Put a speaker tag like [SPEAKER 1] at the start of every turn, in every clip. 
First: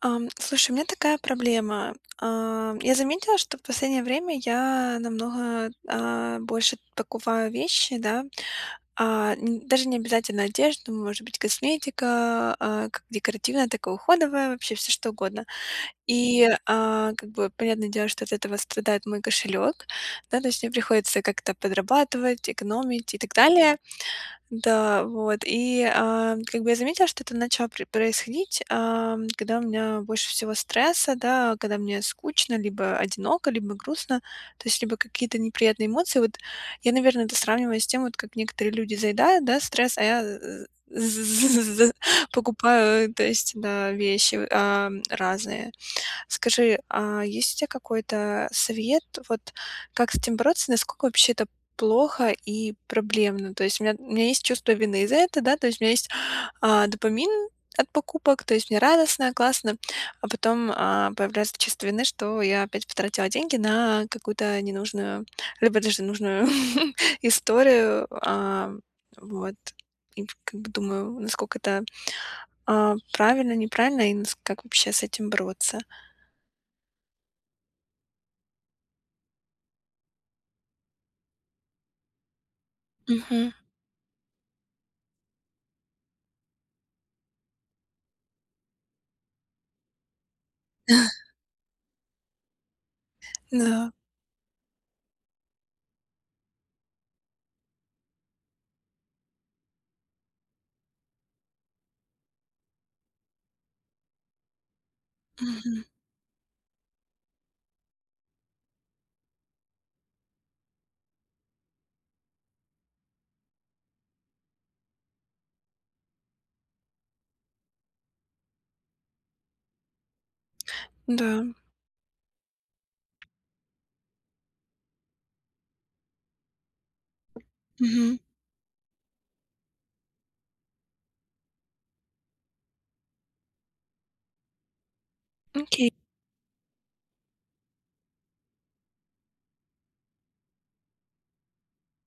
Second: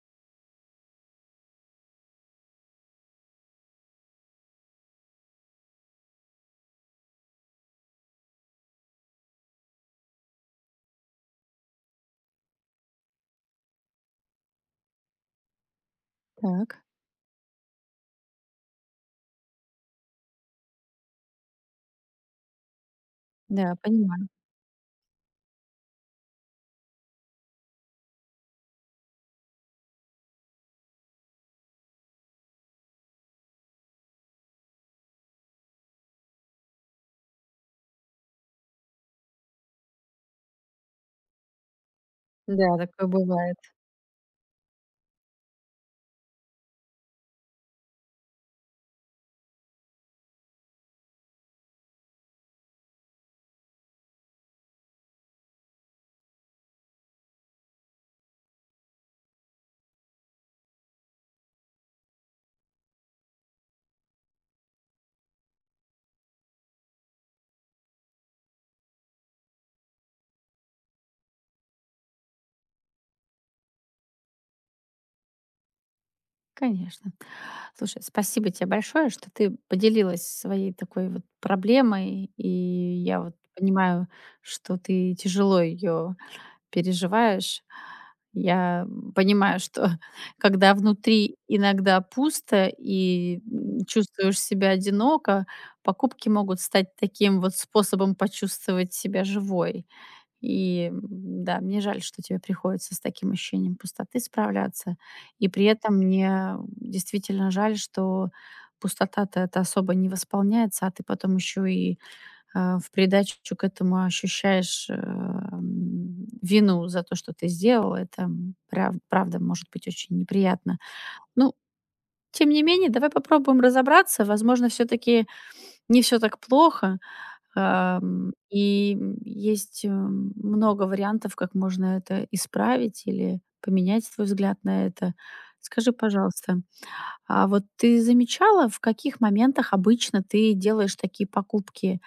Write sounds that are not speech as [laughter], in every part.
[SPEAKER 1] Слушай, у меня такая проблема. Я заметила, что в последнее время я намного, больше покупаю вещи, да. А, н даже не обязательно одежду, может быть, косметика, как декоративная, так и уходовая, вообще все что угодно. И,
[SPEAKER 2] Так,
[SPEAKER 1] как бы, понятное дело, что от этого страдает мой кошелек, да, то есть мне приходится как-то подрабатывать, экономить и так
[SPEAKER 2] да,
[SPEAKER 1] далее.
[SPEAKER 2] понимаю.
[SPEAKER 1] Да, вот. И, как бы я заметила, что это начало происходить, когда у меня больше всего стресса, да, когда мне скучно, либо одиноко, либо грустно, то есть либо какие-то неприятные эмоции. Вот я, наверное, это сравниваю с тем, вот как некоторые люди заедают, да, стресс, а я з- [laughs]
[SPEAKER 2] Да, такое
[SPEAKER 1] покупаю, то есть,
[SPEAKER 2] бывает,
[SPEAKER 1] да, вещи разные. Скажи, а есть у тебя какой-то совет, вот как с этим бороться, насколько вообще это плохо и проблемно? То есть у меня есть чувство вины из за этого, да, то есть у меня есть допамин от покупок, то есть мне радостно, классно, а потом появляется чувство вины, что я опять потратила деньги на какую-то ненужную, либо даже нужную [laughs] историю, вот. И как бы думаю, насколько это правильно, неправильно, и как вообще с этим бороться.
[SPEAKER 2] конечно. Слушай, спасибо тебе большое, что ты поделилась своей такой вот проблемой, и я вот
[SPEAKER 1] Мгм.
[SPEAKER 2] понимаю, что ты тяжело ее переживаешь. Я понимаю, что [laughs] когда
[SPEAKER 1] [laughs]
[SPEAKER 2] внутри иногда пусто и
[SPEAKER 1] Да.
[SPEAKER 2] чувствуешь себя одиноко, покупки могут стать таким вот способом почувствовать себя живой. И, м, да, мне жаль, что тебе приходится с таким ощущением пустоты справляться. И при
[SPEAKER 1] Мгм.
[SPEAKER 2] этом мне действительно жаль, что пустота-то это особо не восполняется, а ты потом еще и в придачу к этому ощущаешь вину за то, что ты сделал. Это правда может быть очень неприятно.
[SPEAKER 1] Да.
[SPEAKER 2] Ну, тем не менее, давай попробуем разобраться. Возможно, все-таки не все так плохо.
[SPEAKER 1] Мгм.
[SPEAKER 2] Ам, и, Есть, много вариантов, как можно это исправить или поменять свой взгляд на это.
[SPEAKER 1] Окей.
[SPEAKER 2] Скажи, пожалуйста, а вот ты замечала, в каких моментах обычно ты делаешь такие покупки?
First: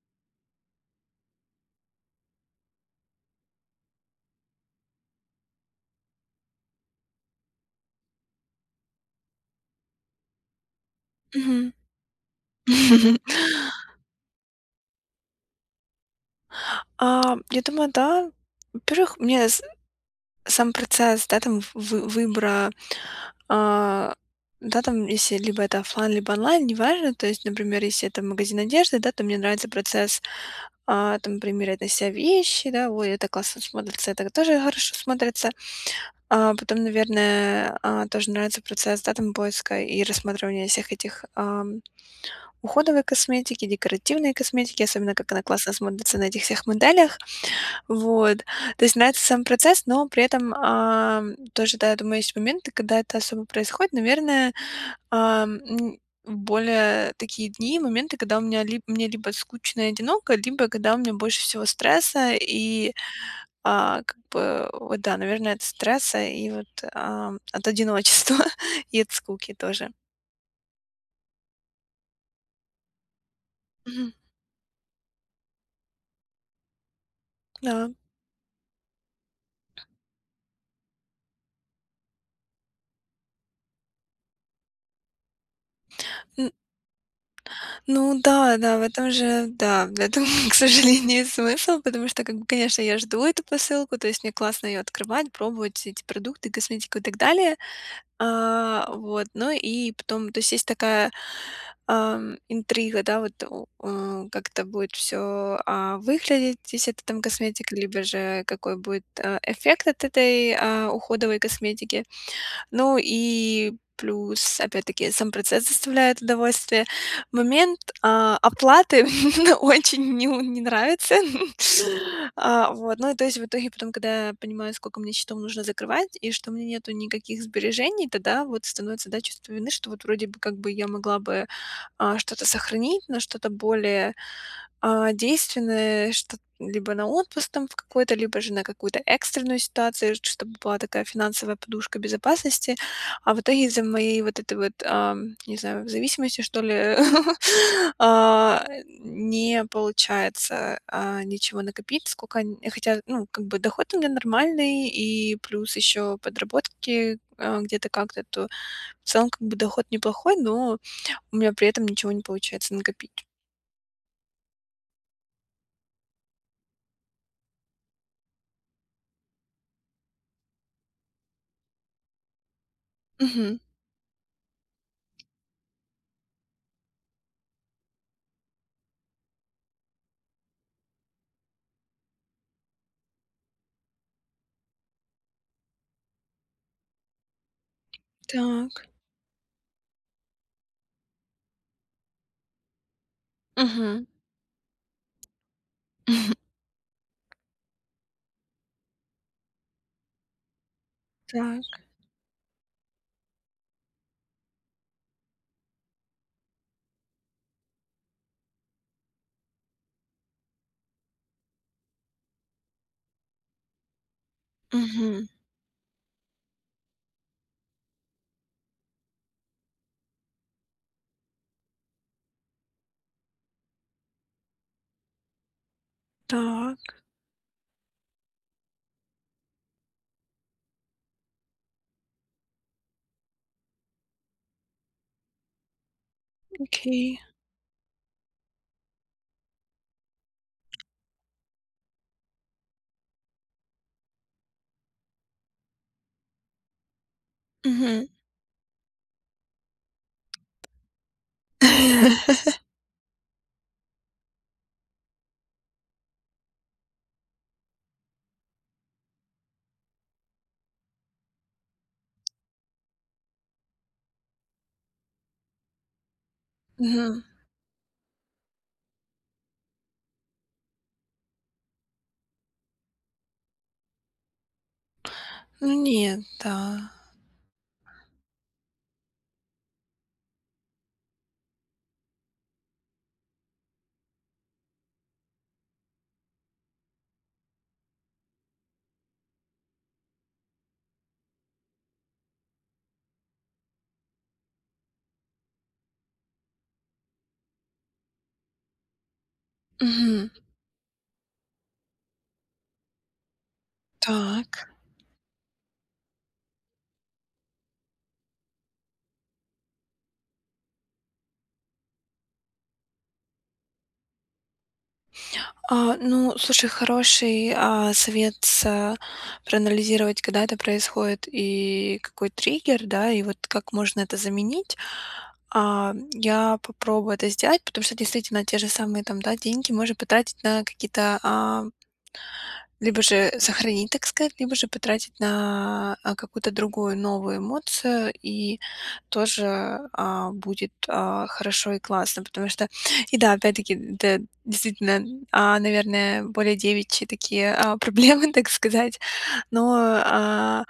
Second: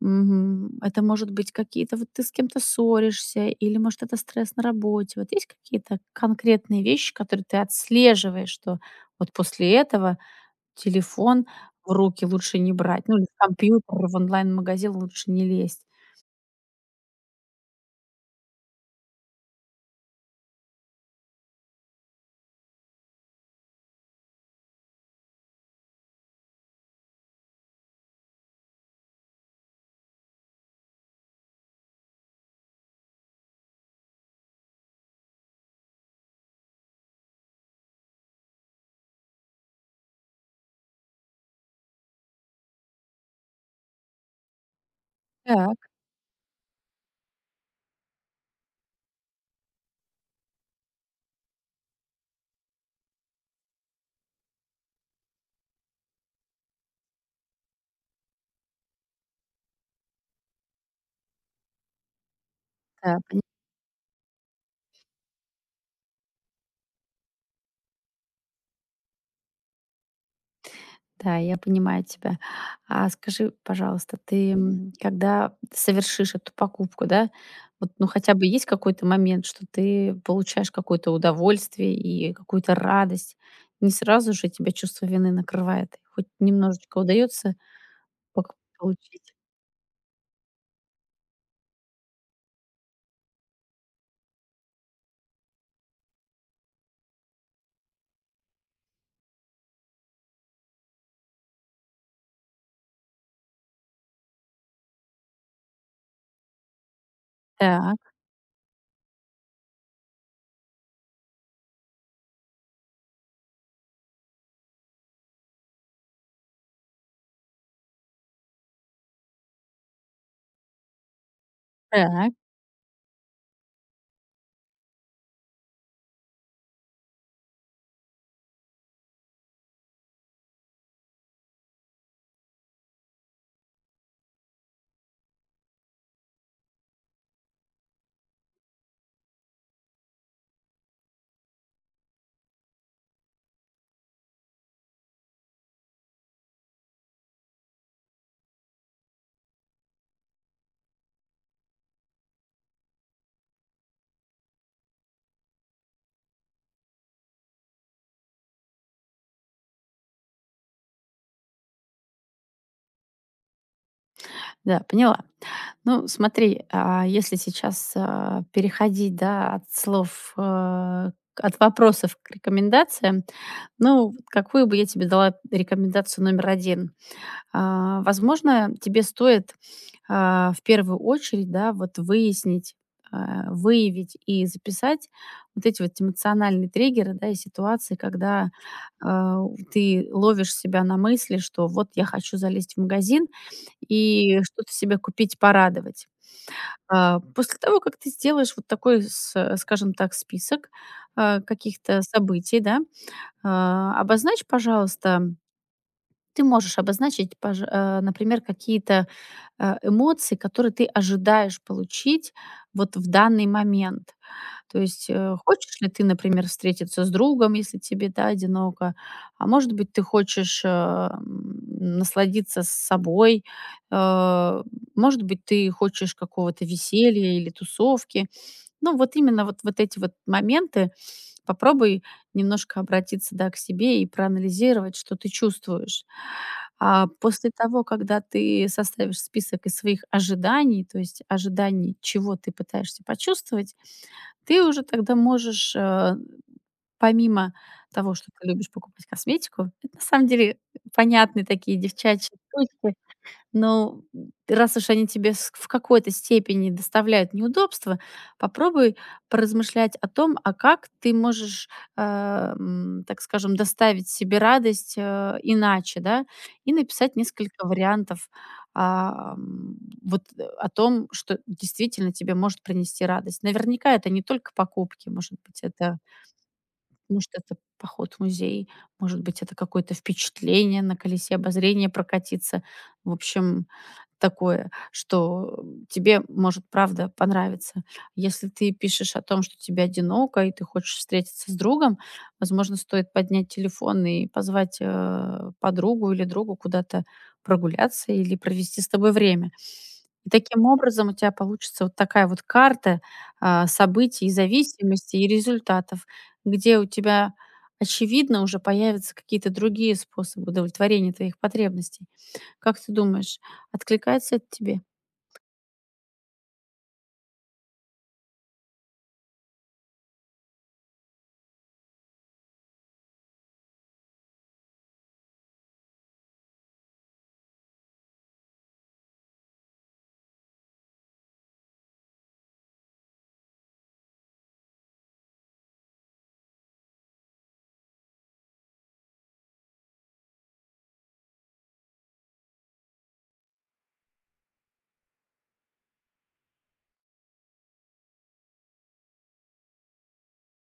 [SPEAKER 2] Мгм. Это, может быть, какие-то вот ты с кем-то ссоришься, или, может, это стресс на работе. Вот есть какие-то конкретные вещи, которые ты отслеживаешь, что вот после этого телефон
[SPEAKER 1] Мгм.
[SPEAKER 2] в руки лучше не брать, ну, или
[SPEAKER 1] [laughs]
[SPEAKER 2] компьютер, в онлайн-магазин лучше не лезть.
[SPEAKER 1] Я думаю, да. Во-первых, мне с сам процесс, да, там вы выбора, а, да, там, если либо это оффлайн, либо онлайн, неважно. То есть, например, если это магазин одежды, да, то мне нравится процесс, там примерять на себя вещи, да. Ой, это классно смотрится, это тоже хорошо смотрится. А потом, наверное, тоже нравится процесс, да, там поиска и рассматривания всех этих, уходовой косметики, декоративной косметики, особенно как она классно
[SPEAKER 2] Так,
[SPEAKER 1] смотрится на этих всех моделях. Вот. То есть нравится сам процесс, но при этом, тоже, да, я думаю, есть моменты, когда это особо происходит. Наверное, ам, м, в более такие дни, моменты, когда у меня либ мне либо скучно и одиноко, либо когда у меня больше всего стресса и,
[SPEAKER 2] да, пони
[SPEAKER 1] как бы, вот да, наверное, от стресса и вот, от одиночества [laughs] и от скуки тоже.
[SPEAKER 2] да, я понимаю тебя. А скажи,
[SPEAKER 1] Мгм.
[SPEAKER 2] пожалуйста, ты когда совершишь эту покупку, да, вот,
[SPEAKER 1] Да.
[SPEAKER 2] ну, хотя бы есть какой-то момент, что ты получаешь какое-то удовольствие и какую-то радость? Не сразу же тебя чувство вины накрывает? Хоть немножечко удается
[SPEAKER 1] Ну
[SPEAKER 2] пок
[SPEAKER 1] да, да, в этом
[SPEAKER 2] получить?
[SPEAKER 1] же, да, в этом, [laughs] к сожалению, смысл, потому что, как бы, конечно, я жду эту посылку, то есть мне классно ее открывать, пробовать эти продукты, косметику и так далее. Вот, ну и потом, то есть есть такая интрига, да, вот как это будет все выглядеть, если это там косметика,
[SPEAKER 2] Так,
[SPEAKER 1] либо же какой будет эффект от этой уходовой косметики. Ну и плюс, опять-таки, сам процесс доставляет удовольствие. Момент, оплаты [laughs] мне очень не нравится. [laughs]
[SPEAKER 2] так,
[SPEAKER 1] Вот, ну и то есть в итоге потом, когда я понимаю, сколько мне счетов нужно закрывать и что у меня нету никаких сбережений, тогда вот становится, да, чувство вины, что вот вроде бы как бы я могла бы, что-то сохранить на что-то более, действенное, что либо на отпуск там в какой-то, либо же на какую-то экстренную ситуацию, чтобы была такая финансовая подушка безопасности. А в итоге из-за моей вот этой вот, не знаю, зависимости, что ли, [laughs] а, не получается, ничего накопить, сколько н хотя, ну, как бы доход у меня нормальный, и плюс еще подработки, где-то как-то, то в целом как бы доход неплохой, но у меня при этом ничего не получается накопить.
[SPEAKER 2] да, поняла. Ну, смотри, если сейчас, переходить, да, от вопросов к рекомендациям,
[SPEAKER 1] Мгм.
[SPEAKER 2] ну, вот какую бы я тебе дала рекомендацию номер один. Возможно, тебе стоит, в первую очередь, да, вот выяснить, выявить и записать вот эти вот эмоциональные триггеры, да, и ситуации, когда,
[SPEAKER 1] Так.
[SPEAKER 2] а, ты ловишь себя на мысли, что вот я хочу залезть в магазин
[SPEAKER 1] Мгм.
[SPEAKER 2] и что-то себе купить, порадовать.
[SPEAKER 1] [laughs]
[SPEAKER 2] После того, как ты сделаешь вот такой, скажем так, список,
[SPEAKER 1] Так.
[SPEAKER 2] каких-то событий, да, обозначь, пожалуйста, ты можешь обозначить, например, какие-то эмоции, которые ты ожидаешь получить вот в данный момент. То есть,
[SPEAKER 1] Мгм.
[SPEAKER 2] хочешь ли ты, например, встретиться с другом, если тебе, да, одиноко, а может быть, ты хочешь, насладиться с собой, э, может быть, ты хочешь какого-то
[SPEAKER 1] Так,
[SPEAKER 2] веселья или тусовки. Ну, вот именно вот эти вот моменты. Попробуй немножко обратиться, да, к себе и проанализировать, что ты чувствуешь. А
[SPEAKER 1] окей.
[SPEAKER 2] после того, когда ты составишь список из своих ожиданий, то есть ожиданий, чего ты пытаешься почувствовать, ты уже тогда можешь, помимо
[SPEAKER 1] Мгм.
[SPEAKER 2] того, что ты любишь покупать косметику, это на самом деле понятные такие девчачьи
[SPEAKER 1] [laughs]
[SPEAKER 2] штучки, но, раз уж они тебе с в какой-то степени доставляют неудобства, попробуй поразмышлять о том, а как ты можешь, так скажем, доставить себе радость, иначе, да, и написать
[SPEAKER 1] Мгм.
[SPEAKER 2] несколько вариантов, ам, о том, что действительно тебе может принести радость. Наверняка это не только покупки, может быть,
[SPEAKER 1] Ну
[SPEAKER 2] это
[SPEAKER 1] нет, да.
[SPEAKER 2] потому что это поход в музей, может быть, это какое-то впечатление на колесе обозрения прокатиться. В общем, такое, что тебе может правда понравиться. Если ты пишешь о том, что тебе одиноко и ты хочешь встретиться с другом, возможно, стоит поднять телефон и позвать подругу или другу куда-то прогуляться или провести с тобой время.
[SPEAKER 1] Мгм.
[SPEAKER 2] И таким образом у тебя получится вот такая вот карта, событий,
[SPEAKER 1] Так.
[SPEAKER 2] зависимостей и результатов, где у тебя, очевидно, уже появятся какие-то другие способы удовлетворения твоих потребностей. Как ты думаешь, откликается это тебе?
[SPEAKER 1] Ну, слушай, хороший, совет проанализировать, когда это происходит и какой триггер, да, и вот как можно это заменить. Я попробую это сделать, потому что действительно те же самые там, да, деньги можно потратить на какие-то, либо же сохранить, так сказать, либо же потратить на, какую-то другую новую эмоцию, и тоже, будет, хорошо и классно. Потому что и да, опять-таки, это действительно, наверное, более девичьи такие, [laughs] проблемы, так сказать. Но, а,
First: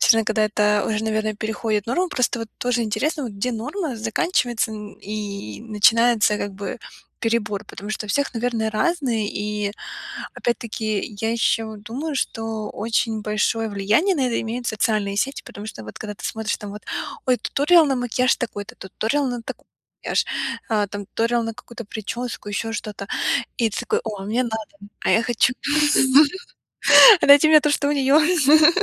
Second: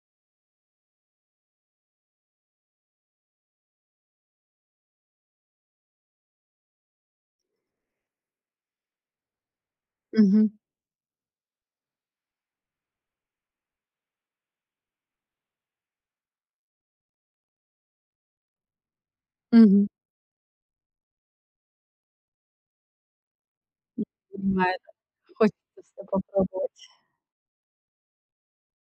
[SPEAKER 1] действительно, когда это уже, наверное, переходит норму, просто вот тоже интересно, вот где норма заканчивается, н и начинается как бы перебор, потому что у всех, наверное, разные. И
[SPEAKER 2] Мгм.
[SPEAKER 1] опять-таки я еще думаю, что очень большое влияние на это имеют социальные сети, потому что вот когда ты смотришь там вот: "Ой, туториал на макияж такой-то, туториал на такой
[SPEAKER 2] Мгм.
[SPEAKER 1] макияж, там туториал на какую-то прическу, еще что-то. И ты такой: "О, а мне надо,
[SPEAKER 2] Понимаю,
[SPEAKER 1] а я хочу,
[SPEAKER 2] хочется всё
[SPEAKER 1] [laughs]
[SPEAKER 2] попробовать.
[SPEAKER 1] а дайте мне то, что у нее. [laughs]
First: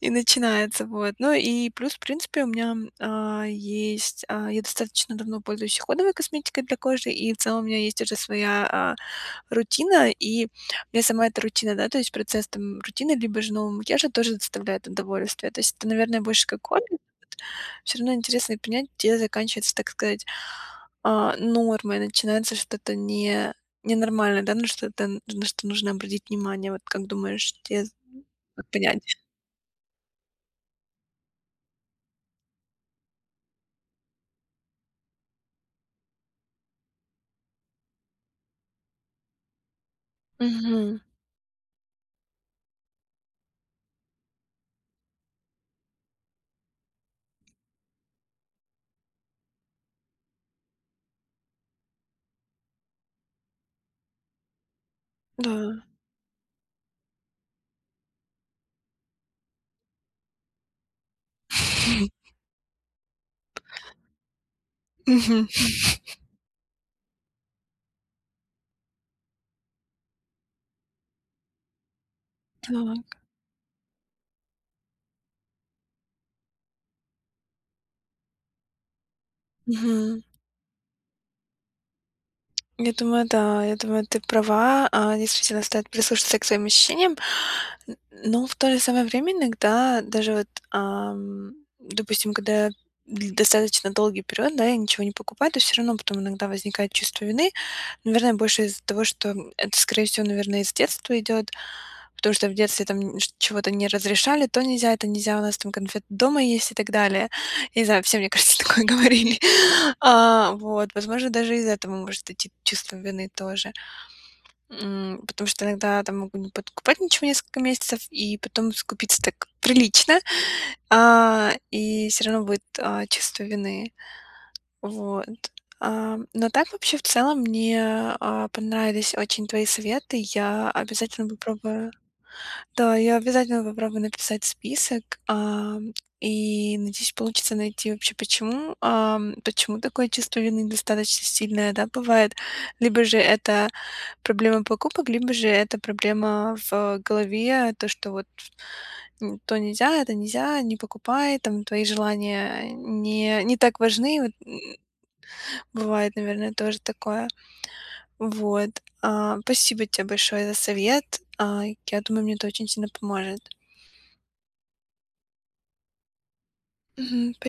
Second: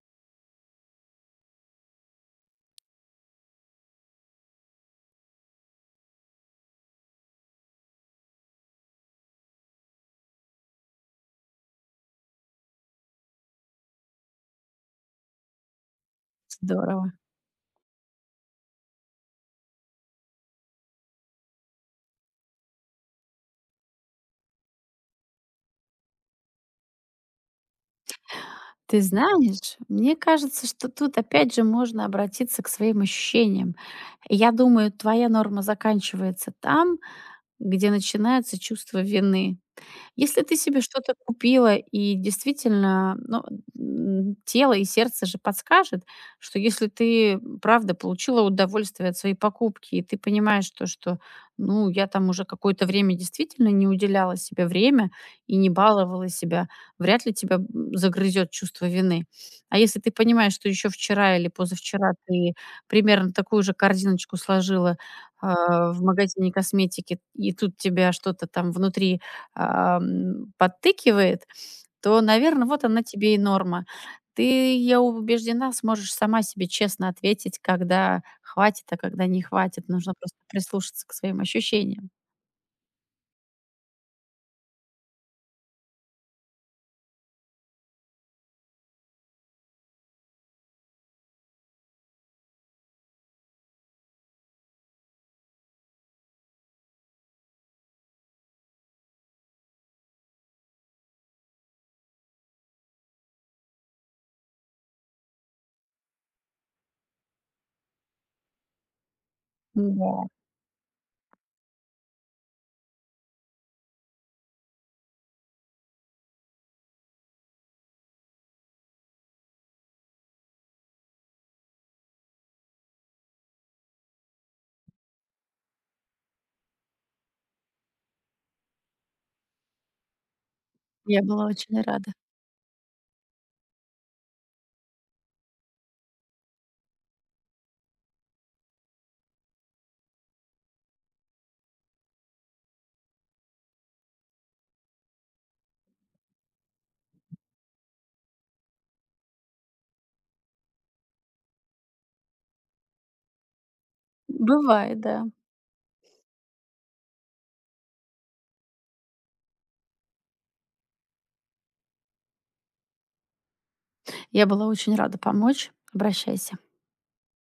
[SPEAKER 1] И начинается, вот. Ну и плюс, в принципе, у меня, а, есть, а, я достаточно давно пользуюсь уходовой косметикой для кожи, и в целом у меня есть уже своя, рутина, и мне сама эта рутина, да, то есть процесс там рутины либо же нового макияжа тоже доставляет удовольствие. То есть это, наверное, больше как хобби.
[SPEAKER 2] Здорово.
[SPEAKER 1] Все равно интересно понять, где заканчивается, так сказать, норма, и начинается что-то не ненормальное, да, на что-то на что нужно обратить внимание. Вот как думаешь, где вот
[SPEAKER 2] Ты
[SPEAKER 1] понять?
[SPEAKER 2] знаешь, мне кажется, что тут опять же можно обратиться к своим ощущениям. Я думаю, твоя норма заканчивается там, где начинается чувство вины. Если ты себе
[SPEAKER 1] Мгм.
[SPEAKER 2] что-то купила и действительно, ну, тело и сердце же подскажет, что если ты, правда получила удовольствие от своей покупки, и ты понимаешь то, что, ну, я там уже какое-то время действительно не уделяла себе время
[SPEAKER 1] Да.
[SPEAKER 2] и не баловала себя, вряд ли тебя загрызет чувство вины. А если ты понимаешь, что еще вчера или позавчера
[SPEAKER 1] [laughs]
[SPEAKER 2] ты примерно такую же корзиночку сложила,
[SPEAKER 1] Мгм.
[SPEAKER 2] в магазине косметики, и тут тебя что-то там внутри подтыкивает, то, наверное, вот она
[SPEAKER 1] Так.
[SPEAKER 2] тебе и норма. Ты, я убеждена, сможешь сама себе честно ответить, когда хватит, а когда не хватит. Нужно
[SPEAKER 1] Мгм.
[SPEAKER 2] просто прислушаться к своим ощущениям.
[SPEAKER 1] Я думаю, да, я думаю, ты права. Действительно, стоит прислушаться к своим ощущениям. Н- Но в то же самое время иногда даже вот, допустим, когда достаточно долгий период, да, я ничего не покупаю, то все равно потом иногда возникает чувство вины. Наверное, больше из-за того, что это, скорее всего, наверное, из детства идет, потому что в детстве там чего-то не разрешали, то нельзя, это нельзя, у нас там конфет дома есть и так далее. Я не знаю, все, мне кажется, [laughs] такое говорили.
[SPEAKER 2] Да.
[SPEAKER 1] Вот, возможно, даже из этого может идти чувство вины тоже. Потому что иногда там могу не подкупать ничего несколько месяцев и потом скупиться так прилично, и все равно будет, чувство вины. Вот. Но так вообще в целом мне, понравились очень твои советы. Я
[SPEAKER 2] Я
[SPEAKER 1] обязательно
[SPEAKER 2] была очень
[SPEAKER 1] попробую
[SPEAKER 2] рада.
[SPEAKER 1] да, я обязательно попробую написать список, и надеюсь, получится найти вообще, почему, почему такое чувство вины достаточно сильное, да, бывает. Либо же это проблема покупок, либо же это проблема в голове, то, что вот то нельзя, это нельзя, не покупай, там твои желания не так важны. Вот,
[SPEAKER 2] Бывает, да.
[SPEAKER 1] бывает, наверное, тоже такое. Вот. Спасибо тебе большое за совет. А, я думаю, мне это очень сильно поможет.
[SPEAKER 2] Я была очень рада помочь. Обращайся.
[SPEAKER 1] Мгм.